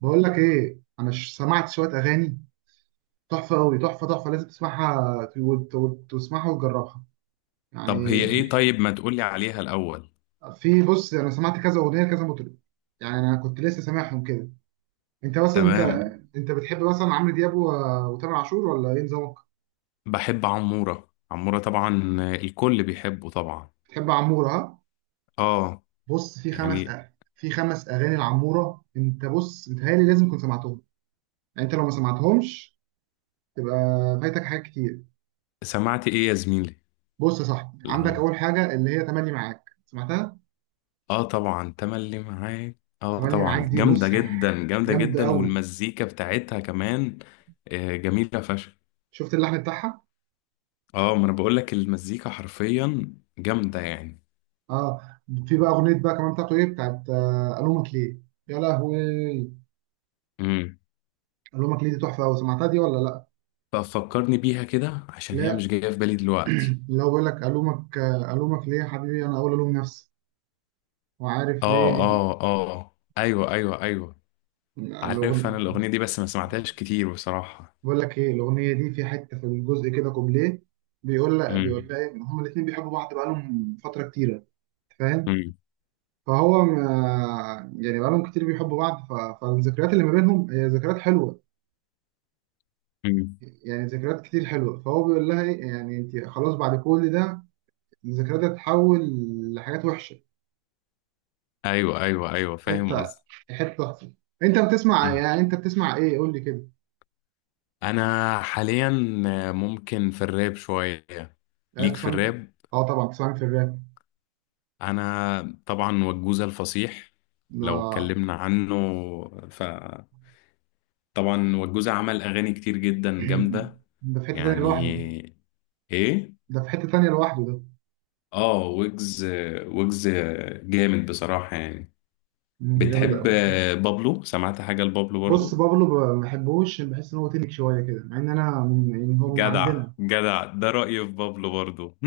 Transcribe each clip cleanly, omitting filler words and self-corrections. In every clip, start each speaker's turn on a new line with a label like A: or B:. A: بقول لك ايه، انا سمعت شويه اغاني تحفه قوي، تحفه تحفه، لازم تسمعها تسمعها وتجربها يعني.
B: طب هي ايه طيب ما تقولي عليها الأول؟
A: في، بص، انا سمعت كذا اغنيه لكذا مطرب يعني. انا كنت لسه سامعهم كده. انت مثلا
B: تمام.
A: تمام، انت بتحب مثلا عمرو دياب وتامر عاشور ولا ايه نظامك؟
B: بحب عمورة عمورة طبعا، الكل بيحبه طبعا.
A: بتحب عموره ها؟
B: اه،
A: بص، في
B: يعني
A: في خمس اغاني لعموره، انت بص متهيألي لازم تكون سمعتهم. يعني انت لو ما سمعتهمش تبقى فايتك حاجات كتير.
B: سمعت ايه يا زميلي؟
A: بص يا صاحبي، عندك
B: العم
A: اول حاجه اللي هي تملي معاك، سمعتها؟
B: اه طبعا تملي معاك. اه
A: تملي معاك
B: طبعا
A: دي،
B: جامدة
A: بص،
B: جدا جامدة
A: جامد
B: جدا،
A: قوي.
B: والمزيكا بتاعتها كمان. آه، جميلة فشخ.
A: شفت اللحن بتاعها.
B: اه، ما انا بقول لك المزيكا حرفيا جامدة يعني.
A: اه، في بقى اغنيه بقى كمان بتاعته، ايه بتاعت الومك ليه. يا لهوي،
B: امم
A: الومك ليه دي تحفه قوي، سمعتها دي ولا لا؟
B: ففكرني بيها كده عشان هي مش
A: لا،
B: جاية في بالي دلوقتي.
A: اللي هو بيقول لك الومك، الومك ليه يا حبيبي انا اول الوم نفسي، وعارف
B: اه
A: ليه
B: اه اه، ايوه ايوه ايوه. عارف
A: الاغنيه؟
B: انا الاغنيه دي بس ما سمعتهاش كتير بصراحه.
A: بقول لك ايه، الاغنيه دي في حته، في الجزء كده كوبليه، بيقول
B: امم
A: لها ايه، هما الاثنين بيحبوا بعض بقالهم فتره كتيره، أنت فاهم؟
B: امم
A: فهو يعني بقالهم كتير بيحبوا بعض، فالذكريات اللي ما بينهم هي ذكريات حلوه،
B: امم،
A: يعني ذكريات كتير حلوه. فهو بيقول لها ايه، يعني انت خلاص بعد كل ده الذكريات هتتحول لحاجات وحشه،
B: ايوه ايوه ايوه،
A: حته
B: فاهم قصدي.
A: حته وحشه. انت بتسمع،
B: أمم.
A: يعني انت بتسمع ايه، قول لي كده.
B: انا حاليا ممكن في الراب شويه. ليك في
A: بتسمع؟
B: الراب.
A: اه طبعا بتسمع في الراب.
B: انا طبعا وجوزة الفصيح،
A: ده
B: لو اتكلمنا عنه فطبعا وجوزة عمل اغاني كتير جدا جامده
A: ده في حته تانيه لوحده،
B: يعني. ايه.
A: ده في حته تانيه لوحده ده.
B: اه، ويجز ويجز جامد بصراحه يعني.
A: جامد
B: بتحب
A: قوي.
B: بابلو؟ سمعت حاجه لبابلو
A: بص
B: برضو؟
A: بابلو، ما بحبوش، بحس ان هو تنك شويه كده، مع ان انا من، يعني هو من
B: جدع
A: عندنا.
B: جدع، ده رأيي في بابلو برضو.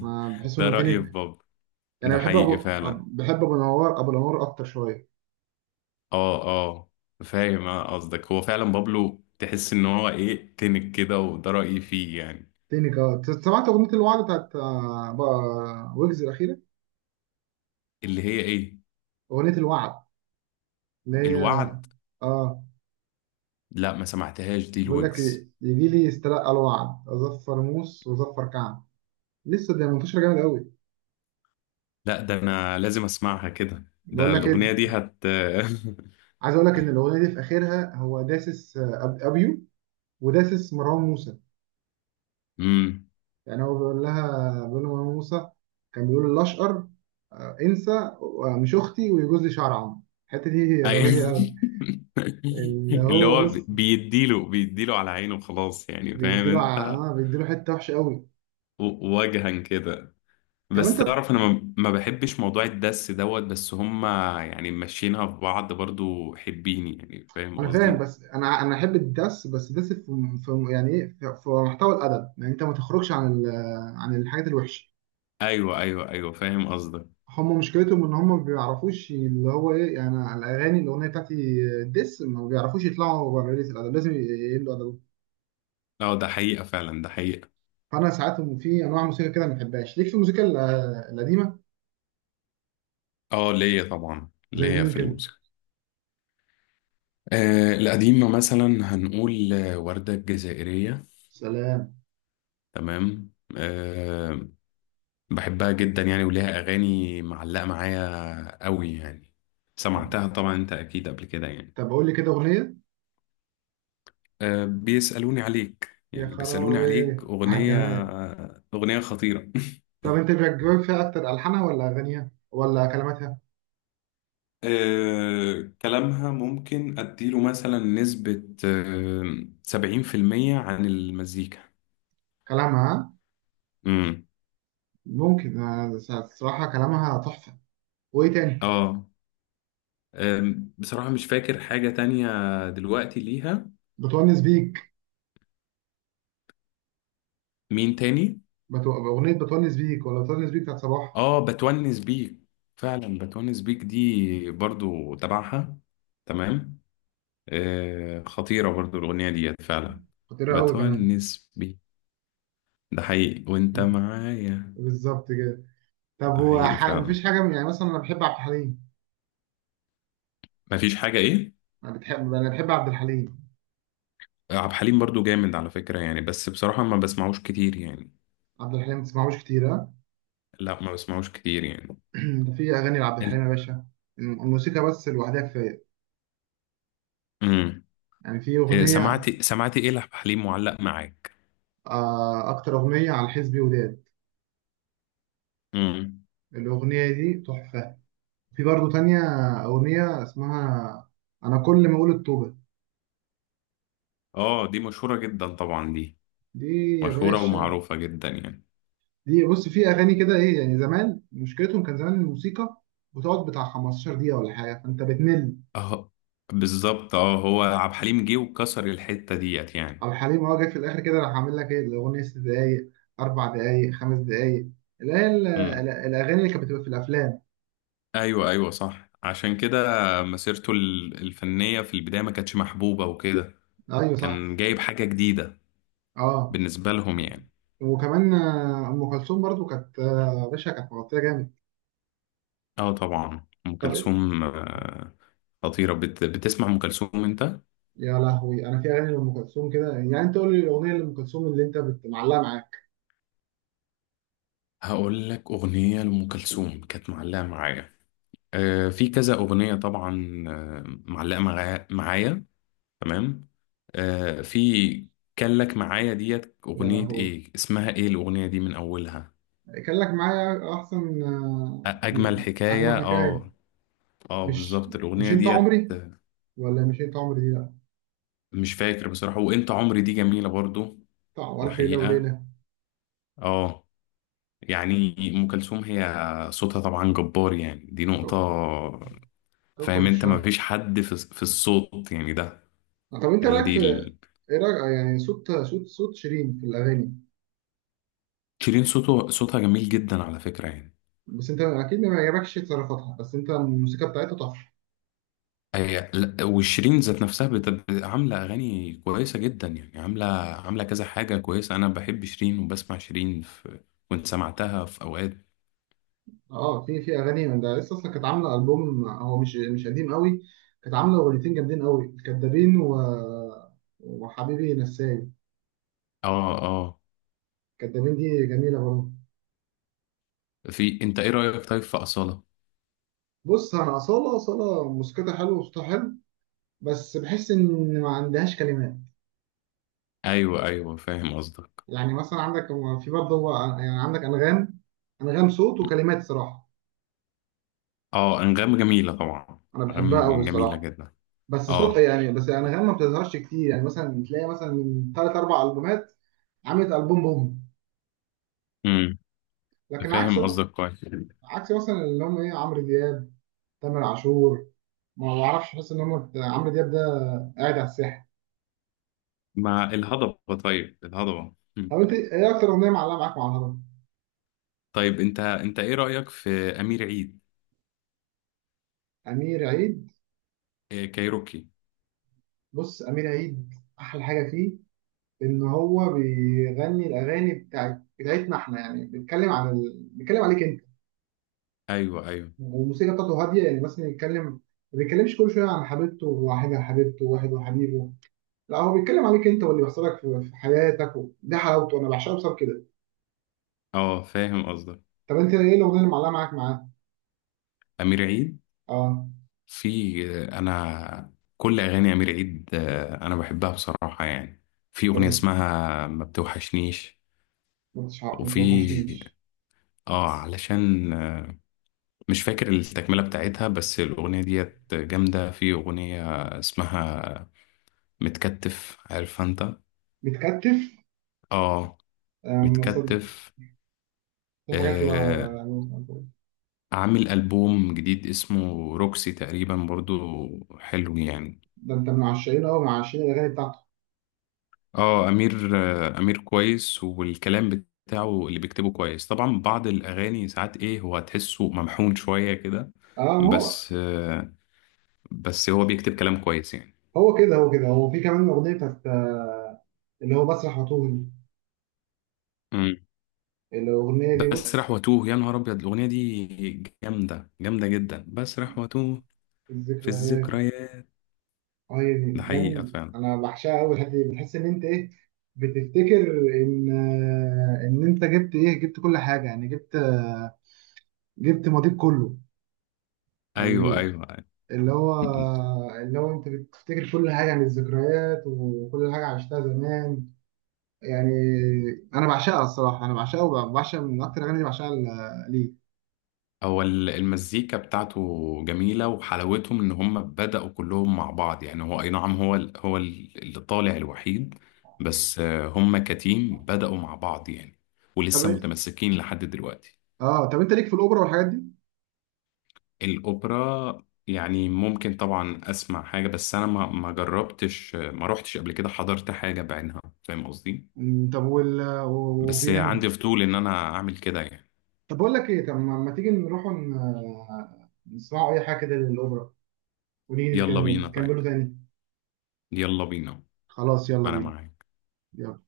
A: ما بحس
B: ده
A: انه
B: رأيي في
A: تنك.
B: بابلو.
A: يعني
B: ده
A: بحب
B: حقيقي
A: ابو،
B: فعلا.
A: بحب ابو نوار، ابو نوار اكتر شويه.
B: اه اه. فاهم أنا قصدك، هو فعلا بابلو تحس ان هو ايه تنك كده، وده رأيي فيه يعني.
A: تاني جاد، سمعت أغنية الوعد بتاعت بقى ويجز الأخيرة،
B: اللي هي ايه؟
A: أغنية الوعد، اللي هي
B: الوعد.
A: آه.
B: لا ما سمعتهاش دي
A: بيقول لك
B: الويجز.
A: إيه، يجي لي استلقى الوعد أظفر موس وأظفر كعب، لسه ده منتشر جامد قوي.
B: لا، ده انا لازم اسمعها كده،
A: بقول
B: ده
A: لك إيه،
B: الأغنية دي هت.
A: عايز أقول لك إن الأغنية دي في آخرها هو داسس، أبيو، وداسس مروان موسى.
B: امم.
A: يعني هو بيقول لها، بيقول لمروان موسى، كان بيقول الأشقر، انسى، مش أختي ويجوز لي شعر عمرو. الحتة دي غبية قوي.
B: أي-
A: اللي
B: اللي
A: هو
B: هو
A: بص
B: بيديله على عينه خلاص يعني، فاهم
A: بيديله
B: انت.
A: بيديله حته وحشه قوي.
B: وجها كده.
A: طب
B: بس
A: انت،
B: تعرف انا ما بحبش موضوع الدس دوت بس هما، يعني ماشيينها في بعض برضو حبيني، يعني فاهم
A: انا فاهم
B: قصدي.
A: بس انا احب الدس، بس دس في، في يعني ايه، في في محتوى الادب. يعني انت ما تخرجش عن عن الحاجات الوحشه.
B: ايوه ايوه ايوه، فاهم قصدك.
A: هم مشكلتهم ان هم ما بيعرفوش اللي هو ايه، يعني الاغاني الاغنيه بتاعتي دس، ما بيعرفوش يطلعوا بره ليله الادب، لازم يقلوا ادبهم.
B: اه، ده حقيقة فعلا، ده حقيقة.
A: فانا ساعات في انواع موسيقى كده ما بحبهاش. ليك في الموسيقى القديمه؟
B: اه، ليا طبعا،
A: زي
B: ليا
A: مين
B: في
A: كده؟
B: الموسيقى. آه، القديمة مثلا هنقول وردة الجزائرية.
A: سلام.
B: تمام، آه. بحبها جدا يعني، وليها اغاني معلقة معايا قوي يعني. سمعتها طبعا انت اكيد قبل كده يعني.
A: طب قول لي كده اغنيه.
B: بيسألوني عليك،
A: يا
B: يعني بيسألوني
A: خرابي
B: عليك
A: على
B: أغنية.
A: الجمال.
B: أغنية خطيرة.
A: طب انت بيعجبك فيها اكتر الحانها ولا اغانيها ولا كلماتها؟
B: كلامها ممكن أديله مثلا نسبة 70% عن المزيكا.
A: كلامها ها؟
B: امم.
A: ممكن آه، الصراحة كلامها تحفة. وإيه تاني؟
B: اه، بصراحة مش فاكر حاجة تانية دلوقتي ليها.
A: بتونس بيك.
B: مين تاني؟
A: أغنية بتونس بيك، ولا بتونس بيك بتاعت صباح.
B: اه، بتونس بيك، فعلا بتونس بيك دي برضو تبعها. تمام. آه، خطيرة برضو الأغنية ديت فعلا.
A: خطيرة أوي كمان.
B: بتونس، ده حقيقي وانت
A: مم،
B: معايا.
A: بالظبط كده. طب
B: ده
A: هو
B: حقيقي فعلا.
A: مفيش حاجة من، يعني مثلا أنا بحب عبد الحليم.
B: مفيش حاجة ايه.
A: أنا بحب عبد الحليم.
B: عبد الحليم برضو جامد على فكرة يعني، بس بصراحة ما بسمعوش كتير يعني.
A: عبد الحليم ما تسمعوش كتير ها؟
B: لا، ما بسمعوش كتير يعني.
A: ده في أغاني لعبد
B: انت.
A: الحليم يا باشا، الموسيقى بس لوحدها كفاية.
B: امم.
A: يعني في
B: إيه،
A: أغنية
B: سمعتي ايه لعبد الحليم معلق معاك؟
A: أكتر أغنية على حزبي وداد،
B: امم.
A: الأغنية دي تحفة. في برضه تانية، أغنية اسمها أنا كل ما أقول الطوبة،
B: اه، دي مشهورة جدا طبعا دي،
A: دي يا
B: مشهورة
A: باشا.
B: ومعروفة جدا يعني.
A: دي بص، في اغاني كده، ايه يعني، زمان مشكلتهم كان زمان الموسيقى بتقعد بتاع 15 دقيقه ولا حاجه، فانت بتمل.
B: اه بالظبط، اه هو عبد الحليم جه وكسر الحتة ديت يعني.
A: او حليم هو جاي في الاخر كده، راح عامل لك ايه الاغنيه ست دقايق، اربع دقايق، خمس دقايق، اللي هي
B: امم.
A: الاغاني اللي كانت بتبقى في الافلام.
B: ايوه ايوه صح، عشان كده مسيرته الفنية في البداية ما كانتش محبوبة وكده.
A: ايوه صح.
B: كان جايب حاجة جديدة
A: اه،
B: بالنسبة لهم يعني.
A: وكمان ام كلثوم برضو كانت يا باشا كانت مغطيه جامد.
B: اه طبعا أم
A: طب،
B: كلثوم. خطيرة، بتسمع أم كلثوم أنت؟
A: يا لهوي، انا في اغاني لام كلثوم كده، يعني انت قول لي الاغنيه لام كلثوم اللي انت معلقه معاك.
B: هقول لك أغنية لأم كلثوم كانت معلقة معايا. في كذا أغنية طبعا، معلقة معايا معايا. تمام. في كان لك معايا ديت،
A: يا
B: أغنية
A: لهوي،
B: إيه اسمها، إيه الأغنية دي من أولها.
A: كان لك معايا احسن،
B: أجمل
A: اجمل
B: حكاية،
A: حكايه.
B: اه. اه
A: مش،
B: بالظبط
A: مش
B: الأغنية
A: انت
B: ديت.
A: عمري، ولا مش انت عمري دي؟ لا،
B: مش فاكر بصراحة، وأنت عمري دي جميلة برضو.
A: بتاع
B: ده
A: الف ليله
B: حقيقة.
A: وليله.
B: اه. يعني ام كلثوم هي صوتها طبعا جبار يعني، دي نقطه.
A: كو- كوكب
B: فاهم انت؟ ما
A: الشرق.
B: فيش حد في الصوت يعني ده.
A: طب انت
B: هي
A: رايك
B: دي
A: في، ايه رايك يعني صوت شيرين في الاغاني؟
B: شيرين صوتها جميل جدا على فكره يعني.
A: بس انت اكيد ما يعجبكش تصرفاتها، بس انت الموسيقى بتاعتها تحفه.
B: هي لا، وشيرين ذات نفسها عامله اغاني كويسه جدا يعني، عامله، عامله كذا حاجه كويسه، انا بحب شيرين وبسمع شيرين في، كنت سمعتها في اوقات.
A: اه، في، في اغاني من ده لسه اصلا، كانت عامله البوم هو مش، مش قديم قوي، كانت عامله اغنيتين جامدين قوي، كدابين و، وحبيبي نساي.
B: اه اه.
A: كدابين دي جميله برضه.
B: في انت ايه رايك طيب في اصاله؟
A: بص انا اصاله، اصاله موسيقتها حلو وصوتها حلو، بس بحس ان ما عندهاش كلمات.
B: ايوه ايوه، فاهم قصدك.
A: يعني مثلا عندك، في برضه هو يعني، عندك انغام، انغام صوت وكلمات صراحه،
B: اه، انغام جميله طبعا.
A: انا بحبها قوي
B: انغام جميله
A: الصراحه.
B: جدا.
A: بس صوت
B: اه.
A: يعني، بس انغام ما بتظهرش كتير، يعني مثلا تلاقي مثلا من ثلاث اربع البومات عملت البوم بوم.
B: امم.
A: لكن عكس
B: فاهم
A: بقى،
B: قصدك كويس.
A: عكس مثلا اللي هم ايه، عمرو دياب، تامر عاشور. ما بعرفش، بحس ان هم عمرو دياب ده قاعد على الساحه.
B: مع الهضبة، طيب الهضبة. مم.
A: طب انت ايه اكتر اغنيه معلقه معاك مع الهضبه؟
B: طيب انت ايه رأيك في امير عيد؟
A: امير عيد.
B: إيه كايروكي.
A: بص امير عيد، احلى حاجه فيه ان هو بيغني الاغاني بتاعتنا احنا، يعني بيتكلم عن بيتكلم عليك انت،
B: ايوه ايوه،
A: والموسيقى بتاعته هاديه. يعني مثلا يتكلم، ما بيتكلمش كل شويه عن حبيبته وواحدها حبيبته وواحد وحبيبه، لا هو بيتكلم عليك انت واللي بيحصل لك في في حياتك، و... ده حلاوته، انا بعشقه بسبب كده.
B: اه فاهم قصدك.
A: طب انت ايه الاغنيه اللي معلقه معاك معاه؟
B: امير عيد.
A: اه،
B: في، انا كل اغاني امير عيد انا بحبها بصراحة يعني. في
A: انت
B: اغنية اسمها ما بتوحشنيش.
A: ما
B: وفي،
A: توحشنيش؟
B: اه علشان مش فاكر التكملة بتاعتها، بس الأغنية ديت جامدة. في أغنية اسمها متكتف، عارفها انت؟
A: بتكتف؟
B: اه،
A: أم، صد-
B: متكتف.
A: في حاجات
B: آه. عامل ألبوم جديد اسمه روكسي تقريبا برضو، حلو يعني.
A: ده انت من عشاقين، اه من عشاقين الاغاني بتاعته.
B: اه، أمير، أمير كويس، والكلام بتاعه اللي بيكتبه كويس، طبعا بعض الأغاني ساعات ايه، هو هتحسه ممحون شوية كده.
A: اه، ما هو،
B: بس آه بس هو بيكتب كلام كويس يعني.
A: هو كده، هو كده، هو في كمان اغنيه بتاعت اللي هو بسرح وطول،
B: مم.
A: الاغنيه دي
B: بسرح
A: بص،
B: واتوه، يا نهار أبيض الأغنية دي جامدة، جامدة جدا، بسرح واتوه. في
A: الذكريات.
B: الذكريات.
A: اه، هي
B: ده
A: دي
B: حقيقة
A: جامد،
B: فعلا.
A: انا بعشقها قوي. الحته دي بتحس ان انت ايه، بتفتكر ان، ان انت جبت ايه، جبت كل حاجه يعني، جبت جبت ماضيك كله
B: أيوه
A: يعني،
B: أيوه
A: اللي هو،
B: أيوة.
A: اللي هو انت بتفتكر كل حاجه عن الذكريات وكل حاجه عشتها زمان يعني. انا بعشقها الصراحه، انا بعشقها وبعشق من اكتر اغاني بعشقها ليه.
B: هو المزيكا بتاعته جميلة، وحلاوتهم إن هم بدأوا كلهم مع بعض يعني، هو أي نعم، اللي طالع الوحيد. بس آه، هم كتيم بدأوا مع بعض يعني،
A: طب،
B: ولسه متمسكين لحد دلوقتي.
A: اه طب انت ليك في الاوبرا والحاجات دي؟
B: الأوبرا يعني ممكن طبعا أسمع حاجة، بس أنا ما جربتش، ما روحتش قبل كده حضرت حاجة بعينها، فاهم قصدي.
A: مم، طب وال،
B: بس
A: وبيانو؟
B: عندي فضول إن أنا أعمل كده يعني.
A: طب بقول لك ايه، طب ما ما تيجي نروح نسمعوا اي حاجه كده للاوبرا، ونيجي
B: يلا بينا طيب.
A: نكملوا تاني؟
B: يلا بينا.
A: خلاص يلا
B: أنا
A: بينا.
B: معاك.
A: يلا.